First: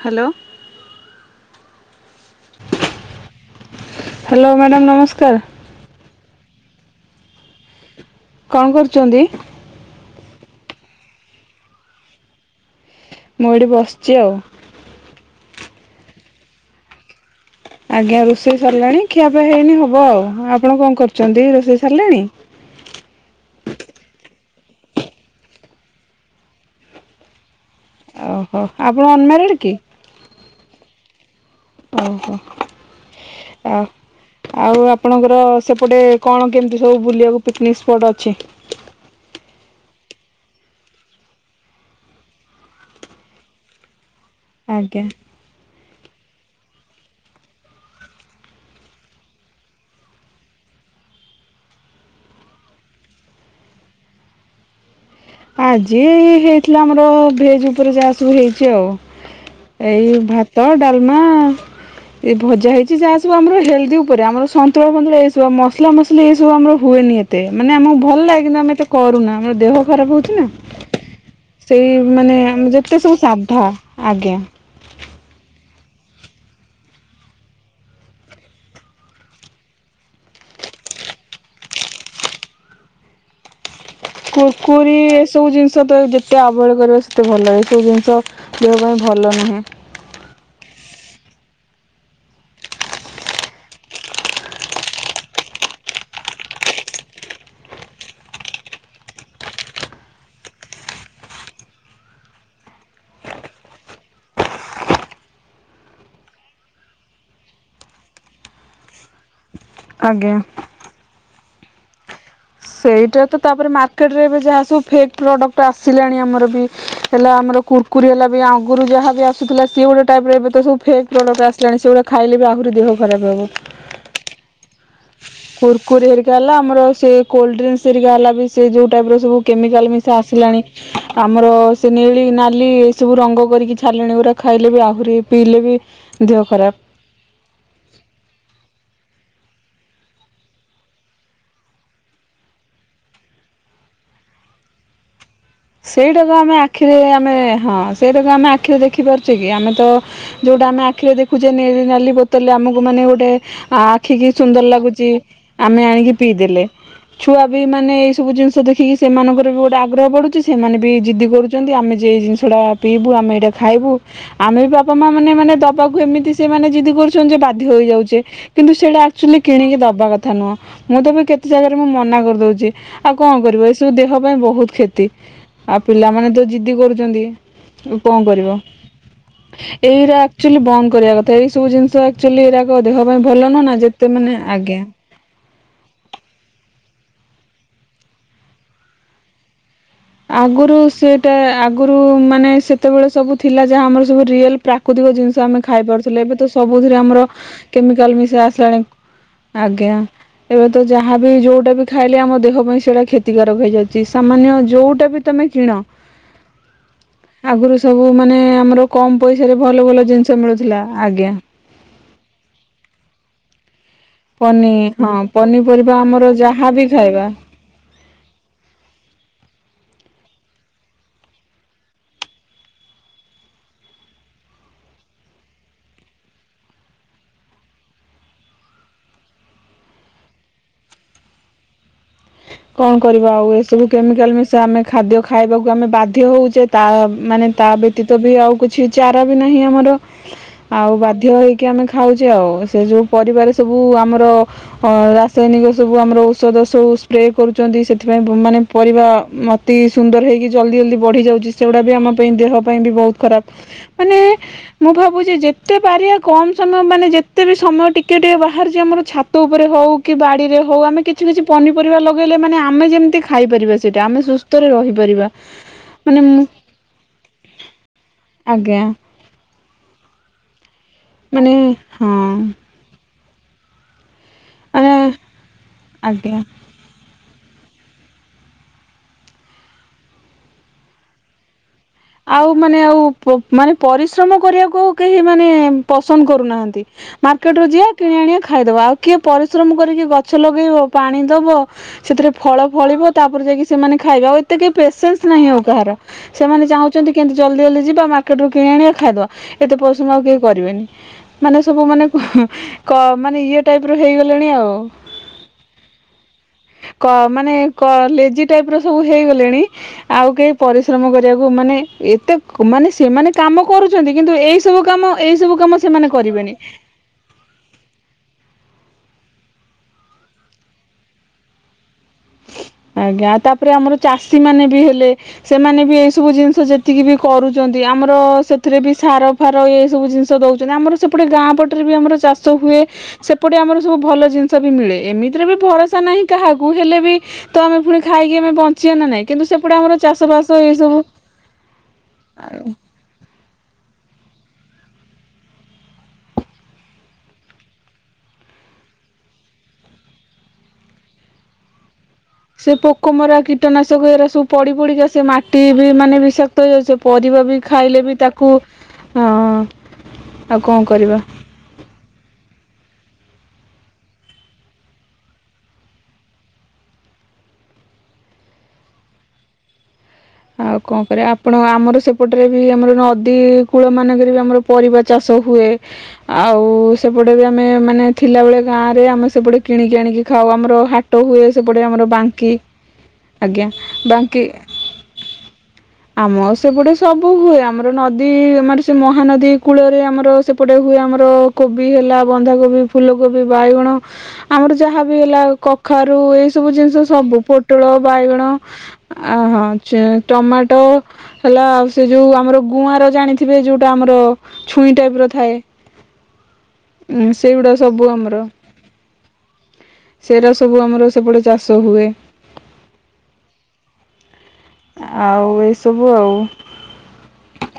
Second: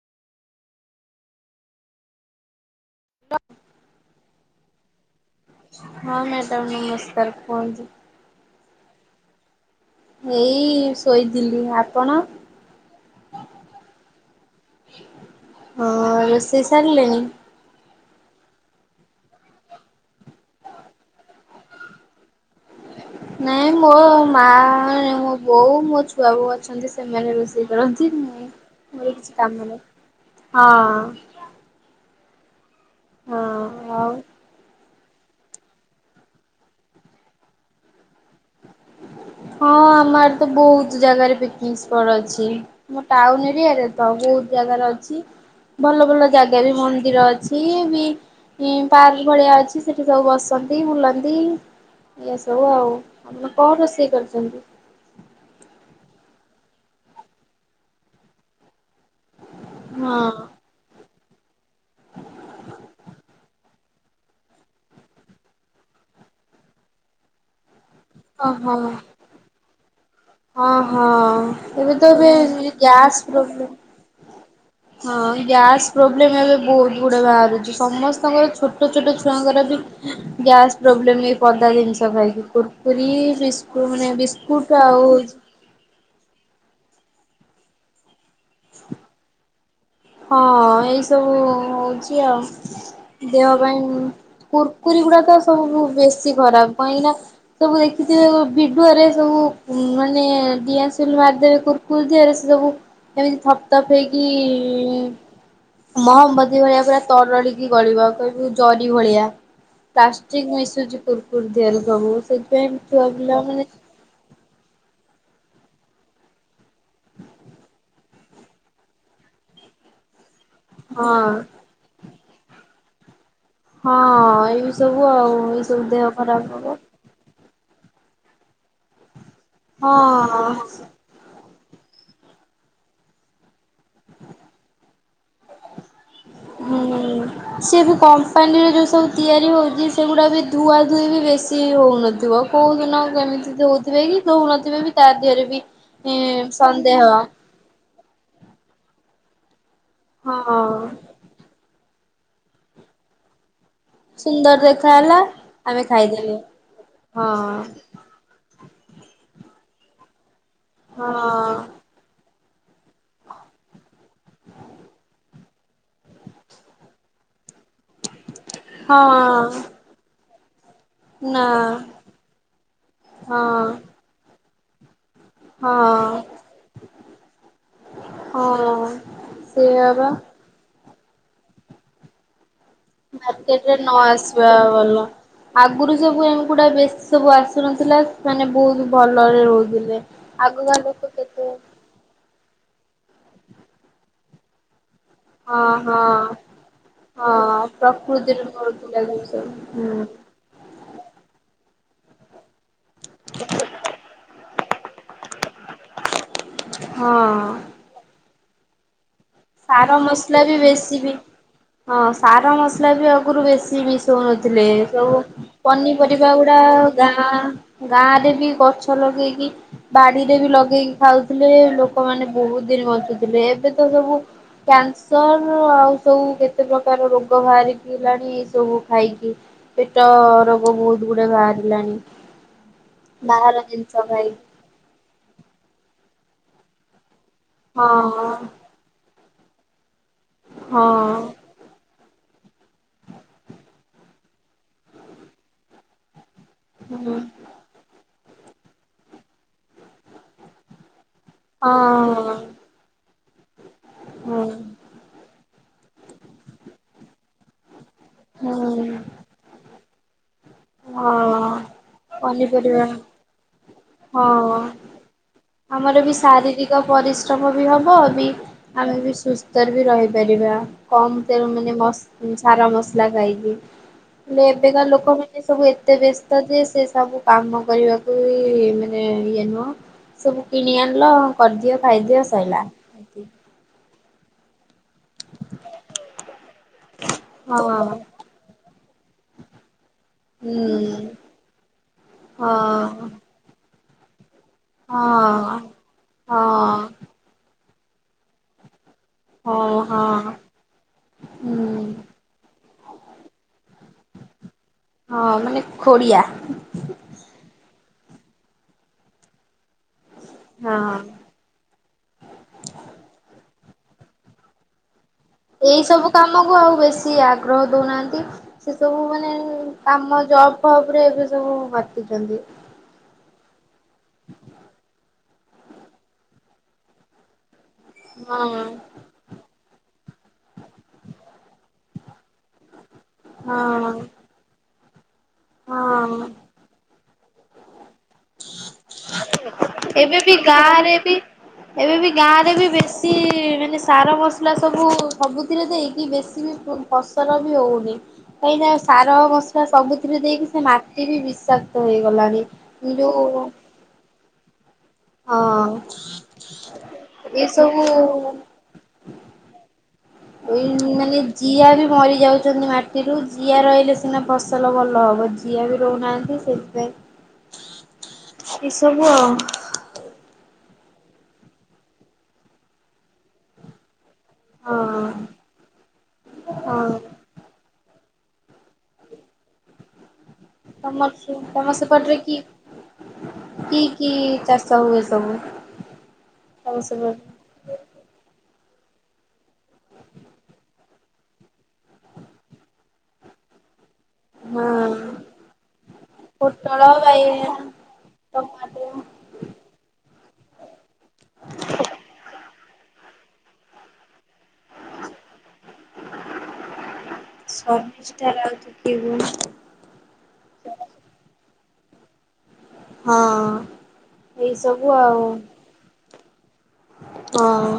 [inaudible] Hello. କ hello madam ନମସ୍କାର। ହଁ ମ୍ୟାଡ଼ାମ ନମସ୍କାର କୁହନ୍ତୁ। କଣ କରୁଛନ୍ତି? ଏଇ ଶୋଇଥିଲି ଆପଣ? ମୁଁ ଏଠି ବସିଛି ଆଉ। ହଁ ରୋଷେଇ ସାରିଲେଣିି? ଆଜ୍ଞା ରୋଷେଇ ସାରିଲାଣି ଖିଆପିଆ ହେଇନି ହବ ଆଉ ଆପଣ କଣ କରୁଛନ୍ତି ରୋଷେଇ ସାରିଲେଣି? ନାଇଁ ମୋ ମା ମୋ ବୋଉ ମୋ ଛୁଆ ବୋଉ ଅଛନ୍ତି ସେମାନେ ରୋଷେଇ କରନ୍ତି ମୁଁ ଓହୋ ଆପଣ ମୋର କିଛି ଅନମ୍ୟାରେଡ କି? କାମନାହିଁ ହଁ। ଓହୋ। ଅ ଆଉ ଆପ ଆପଣଙ୍କର ସେପଟେ କଣ କେମିତି ସବୁ ବୁଲିବାକୁ ପିକ୍ନିକ୍ ସ୍ପଟ ଅଛି? ହଁ ଆମର ତ ବହୁତ ଜାଗାରେ ପିକନିକ ସ୍ପଟ ଅଛି ଆ ଟାଉନ ଏରିଆରେ ତ ବହୁତ ଜାଗାର ଆଜ୍ଞା ଅଛି ଭଲ ଭଲ ଜାଗା ବି ମନ୍ଦିର ଅଛି ବି ପାର୍କ ଭଳିଆ ଅଛି ସେଠି ସବୁ ବସନ୍ତି ବୁଲନ୍ତି ଇ ସବୁ ଆଉ ଆପଣ କଣ ରୋଷେଇ କରିଛନ୍ତି। ଆଜି ହେଇଥିଲା ଆମର ଭେଜ ଉପରେ ଯା ସବୁ ହେଇଛି ଆଉ ଏଇ ହଁ ଭାତର ଡାଲ ମା ଏ ଭଜା ହେଇଛି ଯାହା ସବୁ ଆମର ହେଲ୍ଦି ଉପରେ ଆମର ସନ୍ତୁଳା ଫନ୍ତୁଳା ଏସବୁ ମସଲା ମସଲି ଏସବୁ ଆମର ହୁଏନି ଏତେ ମାନେ ଆମ ଭଲ ଲାଗେନ ଆମେ ଓହୋ ଏ ତ କରୁନା ଆମ ଦେହ ଖର ବହୁ ହଁ ହଁ ଏବେ ତ ଏବେ ମାନେ ଆମେ ଯେତେ ଗ୍ୟା ସବୁ ସାଧା ପ୍ରବ୍ଲେମ୍। ଆଜ୍ଞା ହଁ ଗ୍ୟାସ ପ୍ରୋବ୍ଲେମ ଏବେ ବହୁତ ଗୁଡା ବାହାରୁଛି ସମସ୍ତଙ୍କର ଛୋଟ ଛୋଟ ଛୁଆଙ୍କର ବି ଗ୍ୟାସ ପ୍ରୋବ୍ଲେମ ଏଇ ପଦା ଜିନିଷ ଖାଇକି କୁରକୁରି ଵି କୁରକୁରି ଏସବୁ ଜିନିଷ ତ ଯେତେ ଆ ଭେଟ କରିବା ସେତେ ଭଲ ଲାଗେ ସବୁ ଜିନିଷ ଦେହ ପାଇଁ ଭଲ ନୁହେଁ। ହଁ ଏଇ ସବୁ ହଉଛି ଆଉ ଦେହ ପାଇଁ କୁୁରକୁରି ଗୁଡା ତ ସବୁ ବେଶୀ ଖରାପ କାହିଁକିନା ସବୁ ଦେଖିଥିବେ ଭିଡୁଆରେ ସବୁ ମାନେ ଡିଲ ମାରିଦେବେ କୁୁରକୁରି ଦେହରେ ସେ ସବୁ ଏମିତି ଥପ୍ଥଥପ୍ ହେଇକି ହୁଁ ମହମବତୀ ଭଳିଆ ପୁରା ତରଳିକି ଗଳିବ କହିବୁ ଜରି ଭଳିଆ ଆଜ୍ଞା ପ୍ଲାଷ୍ଟିକ ମିସୁଛି ଫୁଲ୍ [unintelligible] ସେଇଟା ତ ତାପରେ ମାର୍କେଟ ରେ ଏବେ ଯାହା ସବୁ ଫେଗ୍ ପ୍ରଡ଼କ୍ଟ ଆସିଲାଣି ଆମର ବି ହେଲା ଆମର କୁରକୁରି ହେଲା ବି ଆଗରୁ ଯାହାବି ଆସୁଥିଲା ସି ଗୋଟେ ଟାଇପ୍ର ଏବେ ତ ଫେକ ହଁ ପ୍ରଡକ୍ଟସ ଆସିଲାଣି ସେଗୁଡାକ ଖାଇଲେ ବି ଆହୁରି ଦେହ ଖରାପ ହେବ। ହଁ ଏଇ ସବୁ ଆଉ ଏ ସବୁ ଦେହ ଖରାପ ହବ। କୋଲଡ୍ରିଙ୍କ ସେରିକା ହେଲା ବି ସେ ଯଉ ଟାଇପ୍ ର ସବୁ କେମିକାଲ ମିଶା ହଁ ଆସିଲାଣି ଆମର ସେ ନେଳି ନାଲି ଏ ସବୁ ରଙ୍ଗ କରିକି ଛାିଲଣି ଗଡା ଖାଇଲେ ବି ଆହୁରି ପିଇଲେ ବି ଦେହ ଖରାପ। ହୁଁ ସିଏ ବି କମ୍ପାନୀର ଜଉ ସବୁ ତିଆରି ହେଉଛି ସେଗୁଡ଼ା ବି ଧୁଆ ଧୋଇଇ ବି ବେଶୀ ହେଉନଥିବ କେଉଁ ଦିନ କେମିତି ଦେଉଥିବେ କି ଦେଉନଥିବେ ବି ତା ଦେହରେ ବି ସେଇଟା ଏଁ ଆମେ ଆଖିରେ ସନ୍ଦେହ ଆମେ ହଁ ସେଇଟା ଆମେ ଆଖିରେ ଦେଖିପାରୁ ସେ କି ଆମେ ତ ଯୋଉଟା ଆମେ ହଁ ଆଖିରେ ଦେଖୁଛେ ନେଇ ନାଲି ବୋତଲରେ ଆମକୁ ମାନେ ଗୋଟେ ଆ ଆଖି କି ସୁନ୍ଦର ଲାଗୁଛି ଆମେ ଆଣିକି ପିଇଦେଲେ ଛୁଆ ହଁ। ବି ମାନେ ଏଇ ସବୁ ଜିନି ଦେଖିକି ସେମାନଙ୍କର ବି ଗୋଟେ ଆଗ୍ରହ ବଢୁଚି ସେମାନେ ବି ଜିଦି ହଁ କରୁଛନ୍ତି ଆମେ ଯ ଜିନିଷ ଛଡା ପିଇବୁ ଆମେ ଏଇଟା ଖାଇବୁ ଆମେ ବି ବାପା ମା ମାନେ ମାନେ ଦବାକୁ ଏମିତି ସେମାନେେ ଜିଦି କରୁଛନ୍ତି ଯେ ବା ଦ୍ୟ ହେଇଯାଉଚେ କିନ୍ତୁ ଆକୁଚିଲି ହଁ କିଣିକି ଦବା କଥା ଥାନ ମୁଁ ତ ବି ନା କେତେ ଜାଗାରେ ମୁଁ ମନା କରିଦେଉଛି ଆଉ କଣ ହଁ କରିବ ଏସବୁ ଦେହ ପାଇଁ ବହୁତ ଖେତି ଆଉ ହଁ ପିଲାମାନେ ତ ଜିଦି କରୁଛନ୍ତି କଣ କରିବ ହଁ ସେଇଆ ବା ଏଇା ଆଚୁଲି ବନ୍ଦ କରିବା କଥା ଏଇବୁ ଜିନିଷ ଆକୁଚିଲି ଏରାକ ଦେହ ପାଇଁ ଭଲ ନୁହଁ ନା ମାର୍କେଟରେ ନ ଯେତେ ମାନେ ଆସିବା ଆଜ୍ଞା ଭଲ ଆଗରୁ ସବୁ ଏଗୁଡ଼ା ବେଶୀ ସବୁ ଆସୁନଥିଲା ମାନେ ବହୁତ ଭଲରେ ରହୁଥି ଆଗରୁ ସେଟା ଆଗରୁ ମାନେ ସେ କେତେବେଳେ ସବୁ ଥିଲା ଯା ଆମର ସବୁ ରିଏଲାକ୍ ପ୍ରା ପ୍ରାକୃତିକ ଜିନିଷ ଆମେ ଖାଇ ହଁ ପାରୁଥିଲେ ଏବେ ତ ସବୁଥିରେ ଆମର ହଁ କେମିକାଲ ମିଶାଇ ପ୍ରକୃତିରେ ଆସିଲାଣି ମରୁଥିଲା ଯୋଉ ସବୁ ଆଜ୍ଞା ହୁଁ ଏବେ ତ ଯାହାବ ଯୋଉଟା ବି ଖାଇଲେ ଆମ ଦେଖ ପାଇଁ ସେଇଟା କ୍ଷତିକାରକ ହେଇଯାଉଛି ସାମାନ୍ୟ ଯଉଁ ତମେ କିଣ ହଁ ଆଗରୁ ସବୁ ମାନେ ଆମର କମ ପଇସାରେ ଭଲ ସାର ଭଲ ଜିନିଷ ମସଲା ବି ମିଳୁଥିଲା ବେଶୀ ବି ଆଜ୍ଞା। ହଁ ସାର ମସଲା ବି ଆଗରୁ ବେଶି ମିଶି ଶୁଣୁଥିଲେ ପନି ହଁ ସବୁ ଆମର ପନିପରିବା ଗୁଡ଼ା ଯାହାବି ଖାଇବା ଗାଁ ଗାଁରେ ବି ଗଛ ଲଗେଇକି ବାଡିରେ ବି ଲଗେଇକି ଖାଉଥିଲେ ଲୋକମାନେ ବହୁତ ଦିନ ବଞ୍ଚୁଥିଲେ ଏବେ ତ ସବୁ କ୍ୟାନସର ଆଉ ସବୁ କେତେ ପ୍ରକାର ରୋଗ ବାହାରିଲାଣି ଏ ସବୁ ଖାଇକି ପେଟ ରୋଗ ବହୁତ ଗୁଡାଏ ବାହାରିଲାଣି। କଣ କରିବା ଆଉ ବାହାର ଏସବୁ ଜିନିଷ କେମିକାଲ ଖାଇକି। ମିଶା ଆମେ ଖାଦ୍ୟ ଖାଇବାକୁ ଆମେ ବାଧ୍ୟ ହଉଛୁ। ଯେ ତା ମାନେ ତା ବ୍ୟତୀତ ବି ହଁ ଆଉ କିଛି ଚା ବାଟ ବି ନାହିଁ ଆମର। ହଁ ଆଉ ବାଧ୍ୟ ହେଇକି ଆମେ ଖାଉଛି ଆଉ ସେ ଯୋଉ ପରିବାର ସବୁ ଆମର ଅ ରାସାୟନିକ ସବୁ ଆମର ହଁ [unintelligible] କରୁଛନ୍ତି ସେଥିପାଇଁ ମାନେ ପରିବା ମତି ସୁନ୍ଦର ହେଇକି ଜଲଦି ଜଲଦି ବଢି ଯାଉଛି ସେଗୁଡା ବି ଆମ ପାଇଁ ହଁ ଦେହ ପାଇଁ ବି ବହୁତ ଖରାପ ମାନେ ହଁ। ମୁଁ ଭାବୁଛି ଯେ ତେ ପାରିବା କମ ସମୟ ମାନେ ଯେ କେତେ ବି ସମୟ ଟିକେ ଟିକେ ବାହାରିଛି ଆମର ହୁଁ। ଛାତ ଉପରେ ହଉ କି ବା ରେ ହଉ ଆମେ କିଛି ହଁ କିଛି ପନି ପରିବା ଲଗେଇଲେ ମାନେ ପନିପରିବା ଆମେ ଯେମିତି ଖାଇପାରିବା ସେଇଟା ଆମେ ହଁ ସୁସ୍ଥରେ ରହିପାରିବା ଆମର ବି ମାନେ ମୁଁ ଶାରୀରିକ ପରିଶ୍ରମ ବି ହବ ବି ଆଜ୍ଞା। ଆମେ [unintelligible] ବି ରହିପାରିବା। କମ ତେଲ ମାନେ ହଁ ମାନେ ସାର ମସଲା ଖାଇକି। ହ ହେଲେ ଏବେକା ମାନେ ଲୋକ ଏ ସବୁ ଏତେ ବ୍ୟସ୍ତ ଆଜ୍ଞା ଯେ ସେ ସବୁ ସୁ କାମ କରିବାକୁ ମାନେ ଇଏ ନୁହଁ ସବୁ କିଣି ଆଣିଲ କରିଦିଅ। ଖାଇଦିଅ ଆଉ ସଇଲା। ମାନେ ଆଉ ଉ ମାନେ ପରି ରିଶ୍ରମ କରିବାକୁ ଆଉ କେହି ମାନେ ପସନ୍ଦ କରୁନାହାନ୍ତି ମାର୍କେଟ ହଁ ର ଯିବା କିଣି ଆଣିବା ଖାଇଦବା ଆଉ କିଏ ପରିଶ୍ରମ କରିକି ଗଛ ହୁଁ ଲଗେଇବ ପାଣି ଦବ ସେଥିରେ ଫଳ ଫଳିବ ହଁ। ତାପରେ ଯାଇକି ସେମାନେ ଖାଇବା ଉ ଏତେ କେ ହଁ ପେସେନ୍ସ ନାହିଁ ଆଉ କାହାର ହଁ ସେମାନେ ଚାହୁଁ କେମ୍ ତି ଜଲଦି ଜଲ ଦି ଯିବା ମାର୍କେଟରୁୁ କିଣ ଆଣିବା ଖାଇଦବା ଏତେ ହଁ ପଶନ୍ଦ ଆଉ ହଁ କେହି କରିବେନି ମାନେ ହୁଁ ସବୁ ମାନେ ମାନେ ଇଏ ଟାଇପ ର ହେଇଗଲେଣି ଆଉ ହଁ ମାନେ ଖୋଡ଼ିଆ। କ ମାନେ କ ଲେଜି ଟାଇପର ସବୁ ହେଇଗଲେଣି ଆଉ କେହି ହଁ ପରିଶ୍ରମ କରିବାକୁ ମାନେ- ଏତେ ମାନେ ସେମାନେ କାମ କରୁଛନ୍ତି କିନ୍ତୁ ଏଇ ସବୁ କାମ କାମ ଏଇ ସେମାନେ ସବୁ କରିବେନି। କାମକୁ ଆଉ ବେଶୀ ଆଗ୍ରହ ଦଉନାହାନ୍ତି ସେ। ସବୁ ମାନେ କାମ ଜବ୍ ଫବ ରେ ଏବେ ସବୁ କରି ଆଜ୍ଞା ତା ଆମର ଚାଷୀ ମାନେ ବି ହେଲେ ସେମାନେ ବି ଏଇ ସବୁ ଜିନିଷ ଯେତିକି ବି କରୁ ଆମର ହଁ ସେଥିରେ ବି ସାର ଫାର ଏ ସବୁ ଜିନିଷ ଚାଷ ଦଉଛନ୍ତି ଆମର ସେପଟେ ଗାଁ ପଟରେ ବି ଆମର ଚାଷ ହୁଏ। ସେପଟେ ଆମର ହଁ ସବୁ ଭଲ ଜିନିଷ ବି ମିଳେ। ଏମି ଥିରେ ବି ଭରସା ହଁ ନାହିଁ କାହାକୁ ହେଲେ ବି ତ ଆମେ ପୁରଣି ଖାଇକି ଆମେ ବଞ୍ଚିବା ନା ନାଇଁ କିନ୍ତୁ ସେପଟେ ଆମର ଏବେ ଚାଷ ବି ବାସ ଏଇ ଗାଁ ରେ ସବୁ ବି ଏବେ ବି ଗାଁ ରେ ଆଉ। ବି ବେଶୀ ମାନେ ସାର ମସଲା ସବୁ ସବୁଥିରେ ଦେଇକି ବେଶୀ ବି ଫସଲ ବି ହଉନି କାହିଁକିନା ସାର ମସଲା ସବୁଥିରେ ଦେଇକି ସେ ମାଟି ବି ବିଷାକ୍ତ ହେଇ ଗଲାଣି। କମରା କୀଟନାଶକ ଏରା ସବୁ ପଡ଼ିପଡ଼ିକା ସେ ମାଟି ହଁ ବି ମାନେ ବିଷାକ୍ତ ହେଇଯାଉଛି ପରିବା ବି ଖାଇଲେ ବି ତାକୁ ଏ ଆଉ କଣ ମାନେ କରିବା। ଜିଆ ବି ମରି ଯାଉଛନ୍ତି ମାଟି ସେଥିରୁ ଜିଆ ରହିଲେ ସିନା ଫସଲ ଭଲ ହବ ଜିଆ ବି ରହୁନାହାନ୍ତି ସେଥିପାଇଁ ଏ ସବୁ ଆଉ। ଆଉ କଣ କରିବା ଆପଣ ଆମର ସେପଟରେ ବି ଆମର ନଦୀ କୂଳ ମାନଙ୍କ ଆମର ପରିବା ଚାଷ ହଁ ହୁଏ ଆଉ ହଁ ସେପଟେ ବି ଆମେ ମାନେ ଥିଲାବେଳେ ଗାଁରେମେ ସେପଟେ କିଣିକି ଆଣିକି ଖାଉ ଆମର ତମର ହାଟ ସେ ହୁଏ ତମ ସେପଟେ ଆମର ସେପଟରେ କି ବାଙ୍କି ଆଜ୍ଞା କି କି ବାଙ୍କି ଚାଷ ହୁଏ ସବୁ ଆମ ତମ ସେପଟେ ସବୁ ସେପଟରେ ହୁଏ ଆମର ନଦୀ ଆମର ସେ ମହାନଦୀ କୂଳରେ ଆମର ସେପଟେ ହୁଏ ଆମର କୋବି ହେଲା ବନ୍ଧାକୋବି ଫୁଲକୋବି ବାଇଗଣ ଆମର ହଁ ଯାହାବି ହେଲା କଖାରୁ ଏଇ ସବୁ ପୋଟଳ ଜିନିଷ ସବୁ ବାଇଗଣ ପୋଟଳ ବାଇଗଣ ଟମାଟୋ ଅହ ଟମାଟୋ ହେଲା ଆଉ ସେ ଯୋଉ ଆମର ଗୁଆଁର ଜାଣିଥିବେ ଯୋଉଟା ଆମର ଛୁଇଁ ଟାଇପ ର ଥାଏ ସେଗୁଡା ସବୁ ସ୍ଵାଦିଷ୍ଟ ଆମର ରାଉତ କିଏ କଣ? ସେଟା ସବୁ ଆମର ସେପଟେ ଚାଷ ହୁଏ। ହଁ। ଏଇସବୁ ଆଉ। ଆଉ। ହଁ।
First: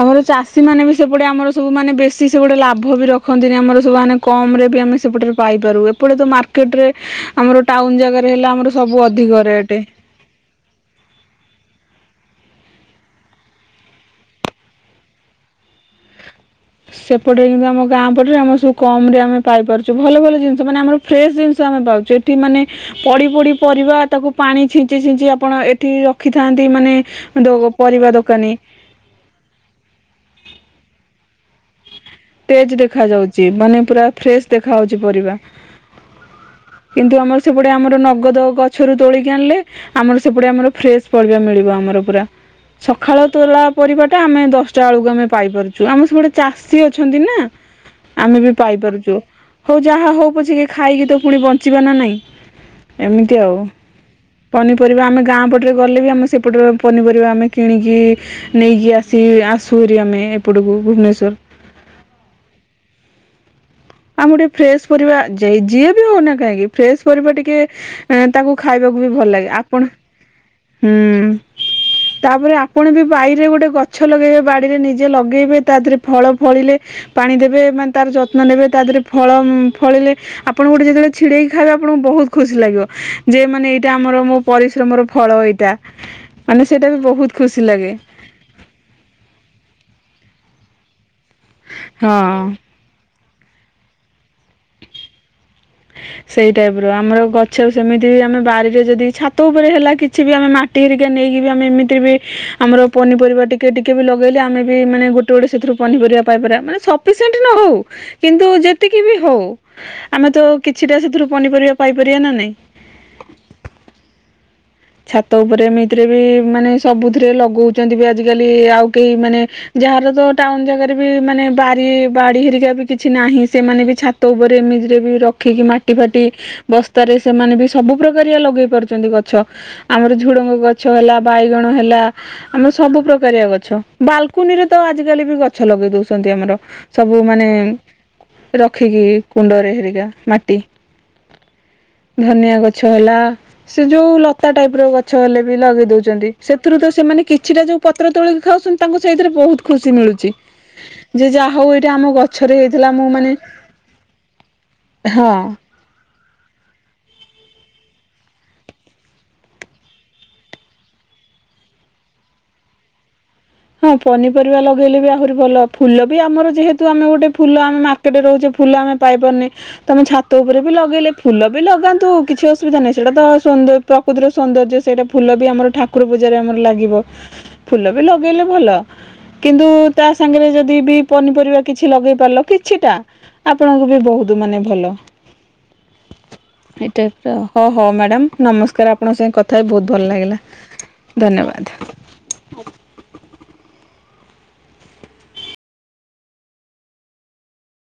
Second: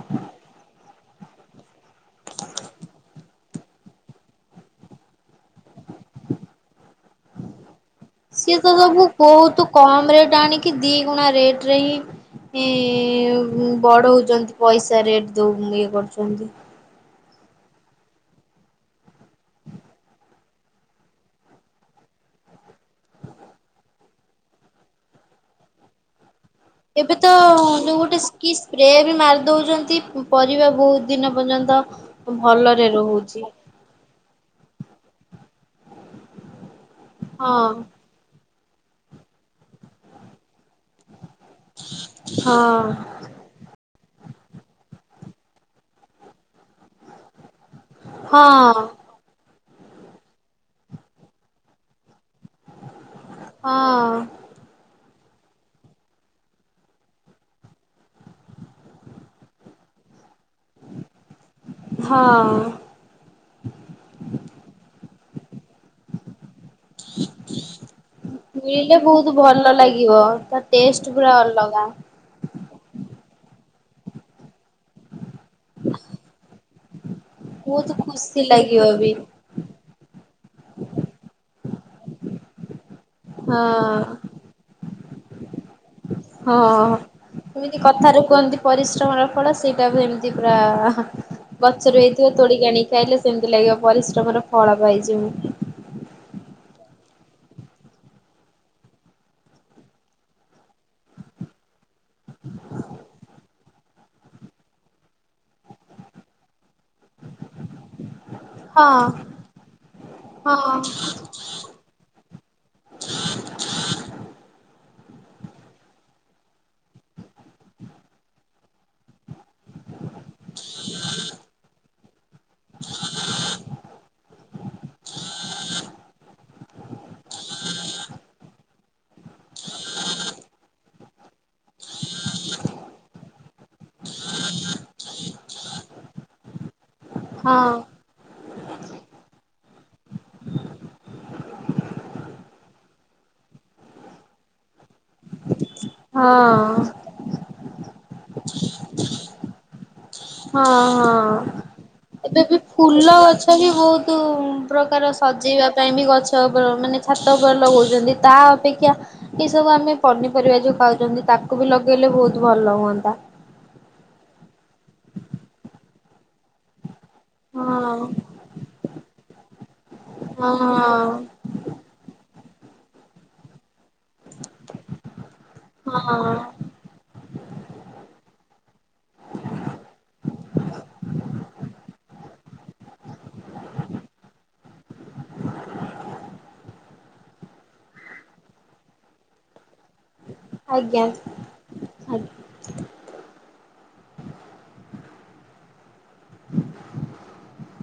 ଆମର ଚାଷୀ ମାନେ ବି ସେପଟେ ଆମର ସବୁମାନୋନେ ବେଶୀ ସେପଟେ ଲାଭ ବି ରଖନ୍ତିନି ଆମର ସବୁମାନୋନେ କମ ରେ ବି ଆମେ ସେପଟରେ ପାଇପାରୁ ଏପଟେ ତ ମାର୍କେଟ ରେ ଆମର ଟାଉନ ଜାଗାରେ ହେଲା ସିଏ ଆମର ତ ସବୁ ଅଧିକ ବହୁତ ରେଟ୍ କମ ରେଟ୍ ଆଣିକି ଦି ଗୁଣା ରେଟ ରେ ହିଁ ଁ ବଡ ହଉଛନ୍ତି ପଇସା ରେଟ ଦଉ ଇଏ କରୁଛନ୍ତି ସେପଟେ କିୁ ଆମ ଗାଁ ପଟରେ ଆମ ସବୁ କମ ରେ ଆମେ ପାଇପାରୁଛୁ ଭଲ ଭଲ ଜିନିଷ ମାନେ ଆମର ଫ୍ରେଶ ଜିନିଷ ଆମେ ପାଉଛୁ ଏଠି ମାନେ ପଡି ପଡି ପରିବା ତାକୁ ପାଣି ଛିଞ୍ଚି ଛିଞ୍ଚି ଆପଣ ଏଠି ରଖିଥାନ୍ତି ମାନେ ଏବେ ତ ଯୋଉ ପରିବା ଗୋଟେ ଦୋକାନୀ କି ସ୍ପ୍ରେ ବି ମାରି ଦଉଛନ୍ତି ପରିବା ବହୁତ ଦିନ ପଲତା ତେଜ ଦେଖା ଯାଉଛି ମାନେ ପୁରା ଫ୍ରେଶ ଦେଖା ହଉଛି ପରିବା କିନ୍ତୁ ଆମର ସେପଟେ ହଁ ଆମର ନଗଦ ଗଛ ଛରୁ ତୋଳିକି ଆଣିଲେ ଆମର ସେପଟେ ଆମର ଫ୍ରେଶ ପରିବା ମିଳିବ ଆମର ପୁରା ହଁ ସକାଳ ତୋଲା ପରିବାଟା ଆମେ ଦଶଟା ବେଳକୁ ଆମେ ପାଇପାରୁଛୁ ଆମ ସବ ଗୁଟେ ଚାଷୀ ଅଛି ଅଛନ୍ତି ନା ଆମେ ବି ହଁ ପାଇପାରୁଛୁ ହଉ ଯାହା ହଉ ପଛିିକେ ଖାଇକି ତ ପୁଣି ବଞ୍ଚିବା ନା ନାଇଁ ଏମିତି ଆଉ ହଁ। ପନିପରିବା ଆମେ ଗାଁ ପଟରେ ଗଲେ ବି ଆମେ ସେପଟରେ ପନିପରିବା ଆମେ କିଣିକି ନେଇକି ଆସି ଆସୁରି ଆମେ ଏପଟକୁ ଭୁବନେଶ୍୍ୱର ହଁ ଆମେ ଗୋଟେ ଫ୍ରେଶ ପରିବା ଯିଏ ବି ହଉନା କାହିଁକି ଫ୍ର ପର ଟିକେ ତାଙ୍କୁ ଖାଇବାକୁ ମିଳିଲେ ବି ଭଲ ବହୁତ ଲାଗେ ଆପଣ ଲାଗିବ ତା ହୁଁ ଟେଷ୍ଟ ପୁରା ଅଲଗା। ତାପରେ ଆପଣ ବି ବରେ ଗୋଟେ ଗଛ ଲଗେଇବେ ବାଡିରେଜେ ଲଗେଇବେ ତା ଦେହରେ ଫଳ ଫଳିଲେ ହ ପାଣି ଦେବେ ମାନେ ବହୁତ ତାର ଯତ୍ନ ଖୁସି ନେବେ ତା ଲାଗିବ ଦେହରେ ବି ଫଳ ଫଳିଲେ ଆପଣ ଗୋଟେ ଯେତେବେଳେ ଛିଡକି ଖାଇବେ ଆପଣଙ୍କୁ ବହୁତ ଖୁସି ଲାଗିବ ଯେ ମାନେ ଏଇଟା ହଁ। ଆମର ମୋ ପରିଶ୍ରମର ଫଳ ହୋଇଥା ହଁ କେମିତି ଲାଗେ କଥାରୁ କୁହନ୍ତି ପରିଶ୍ରମର ଫଳ ସେଇଟା ବି ଏମିତି ପୁରା ଆଃ ଗଛରୁ ହେଇଥିବ ହଁ। ତୋଳିକି ଆଣିକି ଖାଇଲେ ସେମତି ଲାଗିବ ପରିଶ୍ରମର ଫଳ ପାଇଚି ମୁଁ। ସେଇ ଟାଇପର ଆମର ଗଛ ବି ସେମିତି ଆମେ ବାରିରେ ଯଦି ଛାତ ଉପରେ ହେଲା କିଛି ବି ଆମେ ମାଟି ହେରିକା ନେଇକି ବି ଆମେ ଏମିତିରେ ବି ଆମର ପନିପରିବା ଟିକେ ଟିକେ ବି ଲଗେଇଲେ ଆମେ ବି ମାନେ ଗୋଟେ ଗୋଟେ ସେଥିରୁ ପନିପରିବା ପାଇପାରିବା ମାନେ ସପିସେଣ୍ଟ ନ ହଉ କିନ୍ତୁ ହଁ ଯେତିକି ବି ହଉ ଆମେ ତ ହଁ ହଁ। କିଛିଟା ସେଥିରୁ ପନିପରିବା ପାଇପାରିବା ନାଁ ନାଇଁ? ଛାତ ଓପରେ ଏଇତିରେ ବି ମାନେ ସବୁଥିରେ ଲଗୋଉଚନ୍ତି ବି ଆଜିକାଲି ଆଉ କେହି ମାନେ ଯାହାର ତ ଟାଉନ ଜାଗାରେ ବି ମାନେ ବାରି ବାଡ଼ି ହେରିକା ବି କିଛି ନାହିଁ ସେମାନେ ବି ଛାତ ଉପରେ ଏମିତିରେ ବି ରଖିକି ମାଟି ଫାଟି ବସ୍ତାରେ ସେମାନେ ବି ସବୁ ପ୍ରକାରିଆ ଲଗେଇ ପାରୁ ଯେନ୍ତି ଗଛ। ଧ ହେଲା ବାଇ ଦିଅଣ ହେଲା ଆମେ ସବୁ ପ୍ରକାରିଆ ଗ ଛ ବାଲକୁନିରେ ତ ଆଜିକାଲି ବି ଗଛ ଲଗେଇ ଦୋଉଚନ୍ତି ଆମର। ସବୁ ମାନେ ହଁ ରଖିକି କୁଣ୍ଡରେ ହେରିକା ମାଟି। ଧନିଆ ଗଛ ହେଲା ସେ ଯୋଉ ଲ ତା ଟାଇପ୍ ର ଗ ଛ ହେଲେ ବି ଲଗେଇ ଦୋଉଚନ୍ତି ସେଥୁରୁ ହଁ ତ ସେମାନେ କିଛିଟା ଯୋଉ ପତ୍ର ତୋଳିକି ଖାଉଛନ୍ତି ତାଙ୍କୁ ସେଇଥିରେ ବୋହୁତ ଖୁସି ମିଳୁ ହଁ ହଁ ଏବେ ଗଛରେ ବି ହେଇଥିଲା ମୁଁ ଫୁଲ ମାନେ ଗଛ ବି ବୋହୁତୁ ପ୍ରକାର ହଁ ସଜେଇବା ପାଇଁ ବି ଗଛ ତ ଓପର ମାନେ ଛାତ ଓପରେ ଲଗୋଉଚନ୍ତି ତା ଅପେକ୍ଷା ଏ ସବୁ ଆମେ ପନିପରିବା ଯୋଉ ଖାଉଚନ୍ତି ତାକୁ ବି ଲଗେଇଲେ ବୋହୁତ ଭଲ ହୁଅନ୍ତା। ହଁ ପନିପରିବା ଲଗେଇଲେ ବି ଆହୁରି ଭଲ ଫୁଲ ବି ଆମର ଯେହେ ତୁ ଆମେ ଗୋଟେ ଫୁଲ ଆମେ ହଁ। ମାର୍କେଟରେ ରହୁଚେ ଫୁଲ ଆମେ ପାଇପାରୁନେ ତମେ ଛାତ ହଁ ଉପରେ ବି ଲଗେଇଲେ ଫୁଲ ବି ଲଗାନ୍ତୁ କିଛି ଅ ସୁବିଧା ନାହିଁ ସେଡ଼ା ତ ସୁନ୍ଦ ପ୍ରକୃତିର ସୌନ୍ଦର୍ଯ୍ୟ ସେଇଟା ଫୁଲ ବି ଆମର ଠାକୁର ହଁ ପୂଜାରେ ଆମର ଲାଗିବ ଫୁଲ ବି ଲ ଭଲ କିନ୍ତୁ ତା ସାଙ୍ଗେରେ ଯଦି ବି ପନିପରିବା କିଛି ଲଗେଇ ପାରିଲ କିଛିଟା ଆପଣଙ୍କୁ ବି ବୋହୁତ ମାନେ ଭଲ। ଏଇ ଟାଇପର ଆଉ ହ ହଉ ମାଡ଼ାମ ନମସ୍କାର ଆପଣଙ୍କ ସାଙ୍ଗେ କଥା ହେଇ ଭୋଉତ୍ ଭଲ ଲାଗିଲା। ଆଜ୍ଞା ଆଜ୍ଞା। ଧନ୍ୟବାଦ। [unintelligible]